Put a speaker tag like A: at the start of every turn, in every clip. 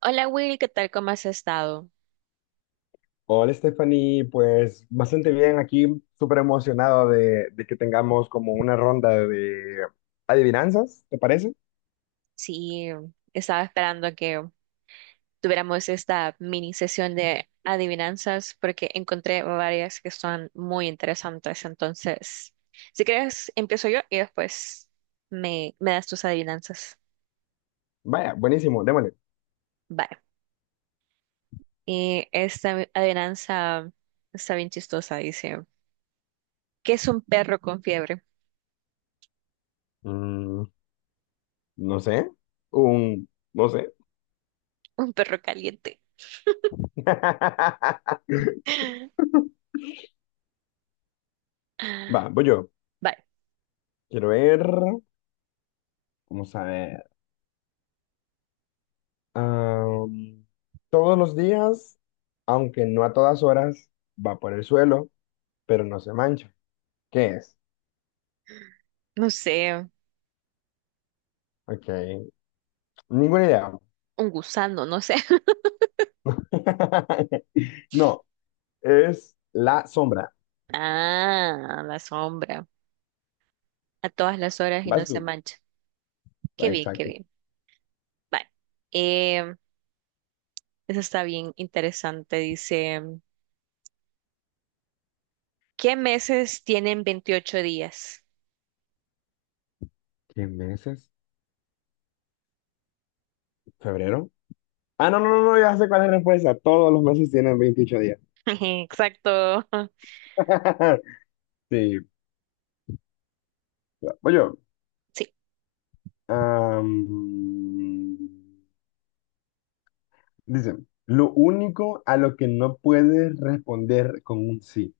A: Hola Will, ¿qué tal? ¿Cómo has estado?
B: Hola Stephanie, pues bastante bien aquí, súper emocionado de que tengamos como una ronda de adivinanzas, ¿te parece?
A: Sí, estaba esperando que tuviéramos esta mini sesión de adivinanzas porque encontré varias que son muy interesantes. Entonces, si quieres, empiezo yo y después me das tus adivinanzas.
B: Vaya, buenísimo, démosle.
A: Vale. Y esta adivinanza está bien chistosa. Dice, ¿qué es un perro con fiebre?
B: Mm, no sé, un, no sé.
A: Un perro caliente.
B: Va, voy yo.
A: Vale,
B: Quiero ver, vamos a ver. Am, todos los días, aunque no a todas horas, va por el suelo, pero no se mancha. ¿Qué es?
A: no sé,
B: Ok, ninguna idea.
A: un gusano, no sé.
B: No, es la sombra.
A: Ah, la sombra. A todas las horas y no
B: Vas
A: se
B: tú.
A: mancha.
B: Ah,
A: Qué bien, qué
B: exacto.
A: bien. Vale. Em, Eso está bien interesante. Dice, ¿qué meses tienen 28 días?
B: ¿Qué meses? ¿Febrero? Ah, no, no, no, no, ya sé cuál es la respuesta. Todos los meses tienen 28 días.
A: Exacto.
B: Sí. Voy yo.
A: Sí.
B: Am, dice, lo único a lo que no puedes responder con un sí.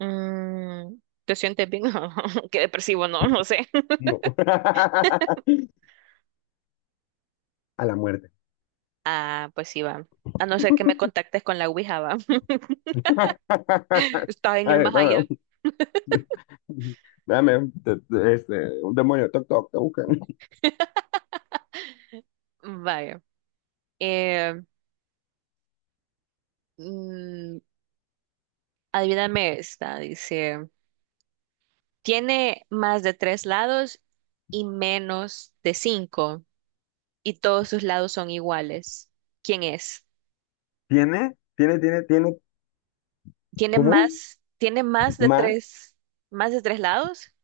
A: Mm, ¿Te sientes bien? Qué depresivo, no, no sé.
B: No. A la muerte.
A: Ah, pues sí, va. A no ser que me contactes con la Ouija, va. Está en
B: A
A: el
B: ver,
A: más allá.
B: dame un- te- te- este, un demonio, toc, toc, te buscan.
A: Vaya. Eh, mm, Adivíname esta. Dice, tiene más de tres lados y menos de cinco, y todos sus lados son iguales. ¿Quién es?
B: Tiene, tiene, tiene, tiene
A: Tiene
B: ¿Cómo es?
A: más, tiene más de
B: Más,
A: tres, más de tres lados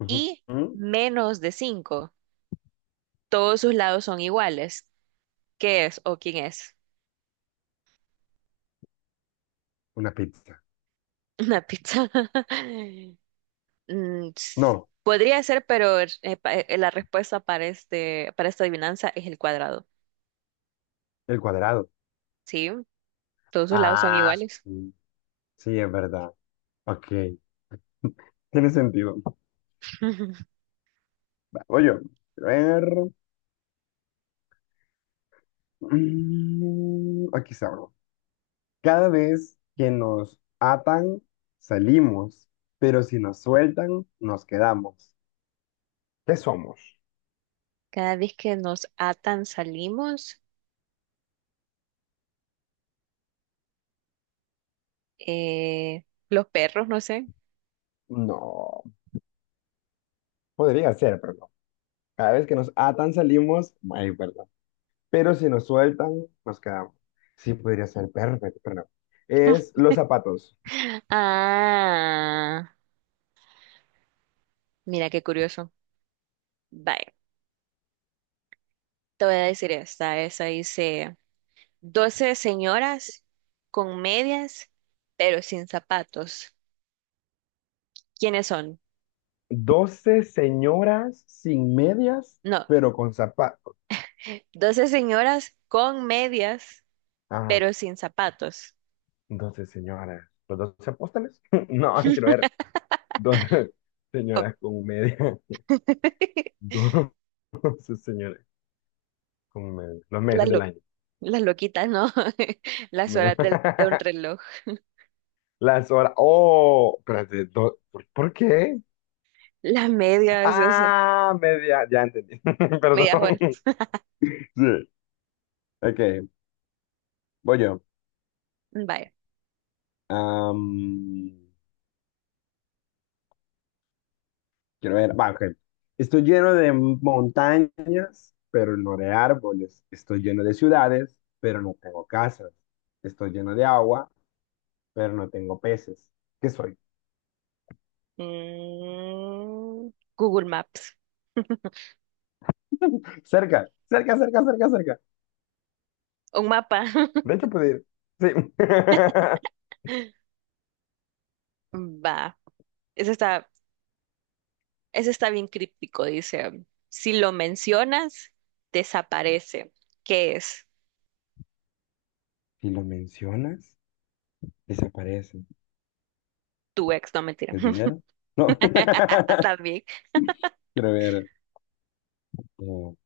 B: ujú,
A: y
B: ujú,
A: menos de cinco. Todos sus lados son iguales. ¿Qué es o quién es?
B: una pizza.
A: Una pizza. Mm, s-
B: No,
A: Podría ser, pero la respuesta para esta adivinanza es el cuadrado.
B: el cuadrado.
A: ¿Sí? Todos sus lados son
B: Ah,
A: iguales.
B: sí, sí, es verdad. Ok, tiene sentido. Va, voy yo. A ver. Aquí está. Abro. Cada vez que nos atan, salimos, pero si nos sueltan, nos quedamos. ¿Qué somos?
A: Cada vez que nos atan salimos, los perros, no sé.
B: No, podría ser, pero no. Cada vez que nos atan, salimos. Ay, verdad. Pero si nos sueltan, nos quedamos. Sí, podría ser perfecto, pero no. Es los zapatos.
A: Ah, mira qué curioso. Vaya, te voy a decir esta. Esa dice, 12 señoras con medias, pero sin zapatos. ¿Quiénes son?
B: Doce señoras sin medias,
A: No,
B: pero con zapatos.
A: 12 señoras con medias,
B: Ah,
A: pero sin zapatos.
B: 12 señoras. ¿Los 12 apóstoles? No, quiero ver. Doce
A: Oh,
B: señoras con medias. Doce señoras con medias. Los
A: Las,
B: meses del
A: lo-
B: año.
A: las loquitas, ¿no? Las
B: No.
A: horas de un reloj.
B: Las horas. Oh, espérate. ¿Por qué?
A: Las medias, ese,
B: Ah, media. Ya entendí.
A: medias horas.
B: Perdón. Sí. Ok, voy yo.
A: Vaya.
B: Am, quiero ver, va, ok. Estoy lleno de montañas, pero no de árboles. Estoy lleno de ciudades, pero no tengo casas. Estoy lleno de agua, pero no tengo peces. ¿Qué soy?
A: Mm, Google Maps.
B: Cerca, cerca, cerca, cerca, cerca.
A: Un mapa.
B: De hecho, puede ir. Sí.
A: Va, ese está, ese está bien críptico, dice. Si lo mencionas, desaparece. ¿Qué es?
B: Si lo mencionas, desaparece.
A: Tu ex, no mentira.
B: ¿El dinero? No.
A: También.
B: Quiero ver. No,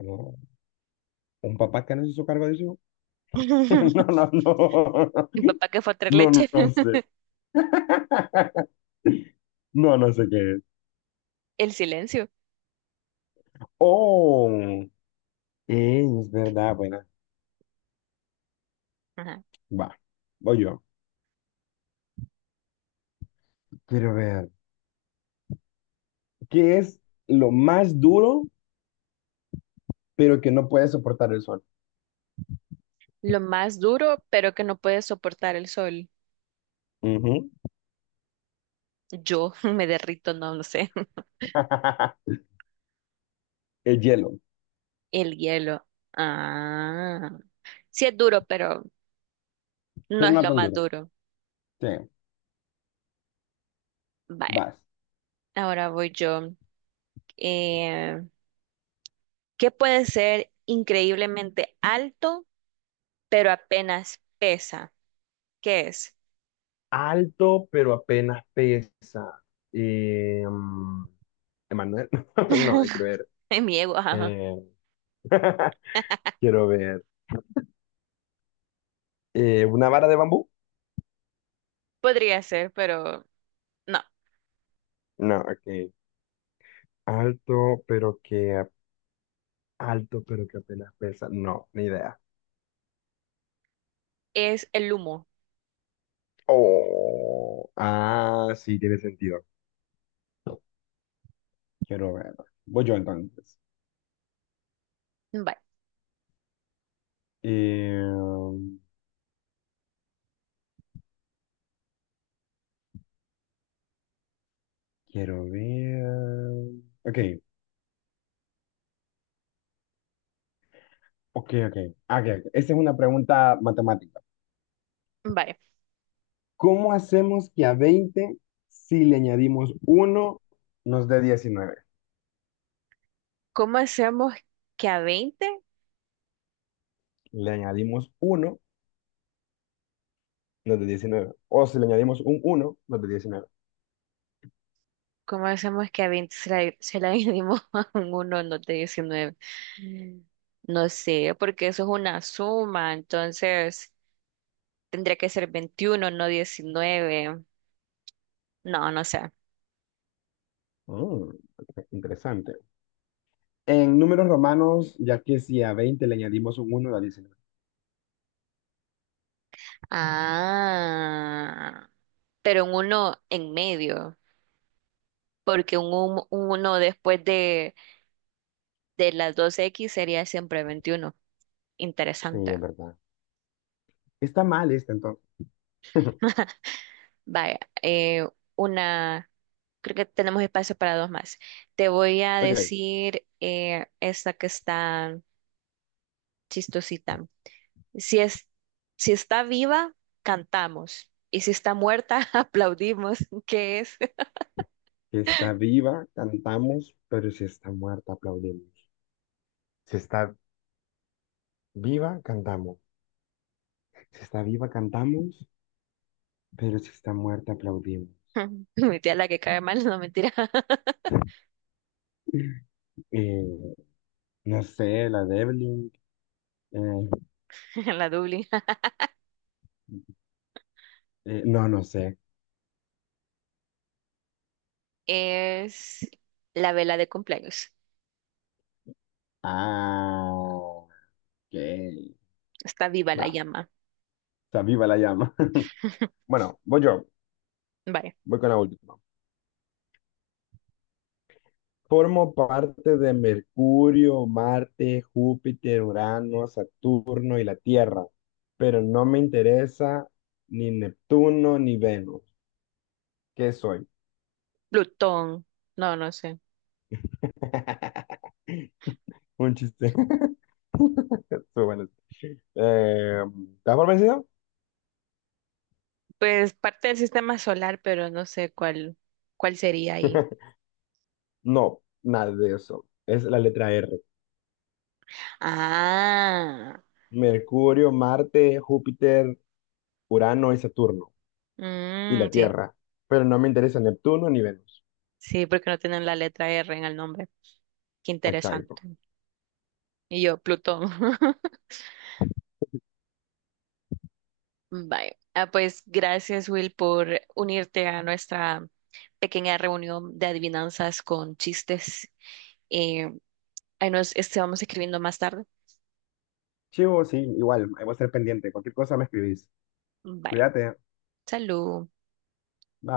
B: no. ¿Un papá que no se hizo cargo de eso? No, no, no.
A: Mi papá que fue a traer
B: No,
A: leche.
B: no, no sé. No, no sé qué es.
A: El silencio.
B: Oh, es verdad, buena.
A: Ajá.
B: Va, voy yo. Quiero ver. ¿Qué es lo más duro, pero que no puede soportar el sol?
A: Lo más duro, pero que no puede soportar el sol.
B: Ujú.
A: Yo me derrito, no lo sé.
B: El hielo,
A: El hielo. Ah. Sí es duro, pero no
B: pero
A: es
B: no
A: lo
B: tan
A: más
B: duro.
A: duro.
B: Sí,
A: Vaya,
B: vas.
A: ahora voy yo. Eh, ¿Qué puede ser increíblemente alto, pero apenas pesa? ¿Qué es?
B: Alto, pero apenas pesa. Eh, mm, Emanuel, no, quiero ver.
A: En mi ego, ajá.
B: eh, quiero ver. ¿Una vara de bambú?
A: Podría ser, pero no,
B: No, ok. Alto, pero que Alto, pero que apenas pesa. No, ni idea.
A: es el humo.
B: Oh, ah, sí, tiene sentido. Quiero ver. Voy yo entonces.
A: Vale.
B: Eh, quiero ver. Ok, ok, ok. Ah, ok, ok. Esta es una pregunta matemática.
A: Vale.
B: ¿Cómo hacemos que a 20 si le añadimos uno nos dé 19?
A: ¿Cómo hacemos que a 20
B: Le añadimos uno O si le añadimos un uno nos dé diecinueve.
A: ¿Cómo hacemos que a 20 se la dividimos a un uno no de 19? Mm. No sé, porque eso es una suma, entonces tendría que ser 21, no 19. No, no sé.
B: Mm, ok, interesante. En números romanos, ya que si a 20 le añadimos un uno da 19.
A: Ah, pero un uno en medio, porque uno después de las dos x sería siempre 21.
B: Sí,
A: Interesante.
B: es verdad. Está mal esta entonces.
A: Vaya, una, creo que tenemos espacio para dos más. Te voy a
B: Ok.
A: decir esta que está chistosita. Si es, si está viva, cantamos. Y si está muerta, aplaudimos. ¿Qué es?
B: Si está viva, cantamos, pero si está muerta, aplaudimos. Si está viva, cantamos. Si está viva, cantamos, pero si está muerta, aplaudimos.
A: Mi tía la que cae mal, no mentira,
B: Eh, no sé, la de Evelyn. eh,
A: la Dublín.
B: no, no sé.
A: Es la vela de cumpleaños.
B: Ah, ok.
A: Está viva la
B: Va.
A: llama.
B: Está viva la llama. Bueno, voy yo.
A: Vale.
B: Voy con la última. Formo parte de Mercurio, Marte, Júpiter, Urano, Saturno y la Tierra, pero no me interesa ni Neptuno ni Venus. ¿Qué soy?
A: Plutón. No, no sé.
B: Un chiste. Estuvo bueno. Eh, ¿Estás por vencido?
A: Pues parte del sistema solar, pero no sé cuál sería ahí.
B: No, nada de eso. Es la letra R.
A: Ah,
B: Mercurio, Marte, Júpiter, Urano y Saturno y la
A: sí,
B: Tierra, pero no me interesa Neptuno ni Venus.
A: sí, porque no tienen la letra R en el nombre. Qué
B: Exacto.
A: interesante. Y yo, Plutón. Vale. Ah, pues gracias, Will, por unirte a nuestra pequeña reunión de adivinanzas con chistes. Eh, ahí nos este, vamos escribiendo más tarde.
B: Chivo, sí, igual, ahí voy a estar pendiente. Cualquier cosa me escribís.
A: Bye.
B: Cuídate.
A: Salud.
B: Bye.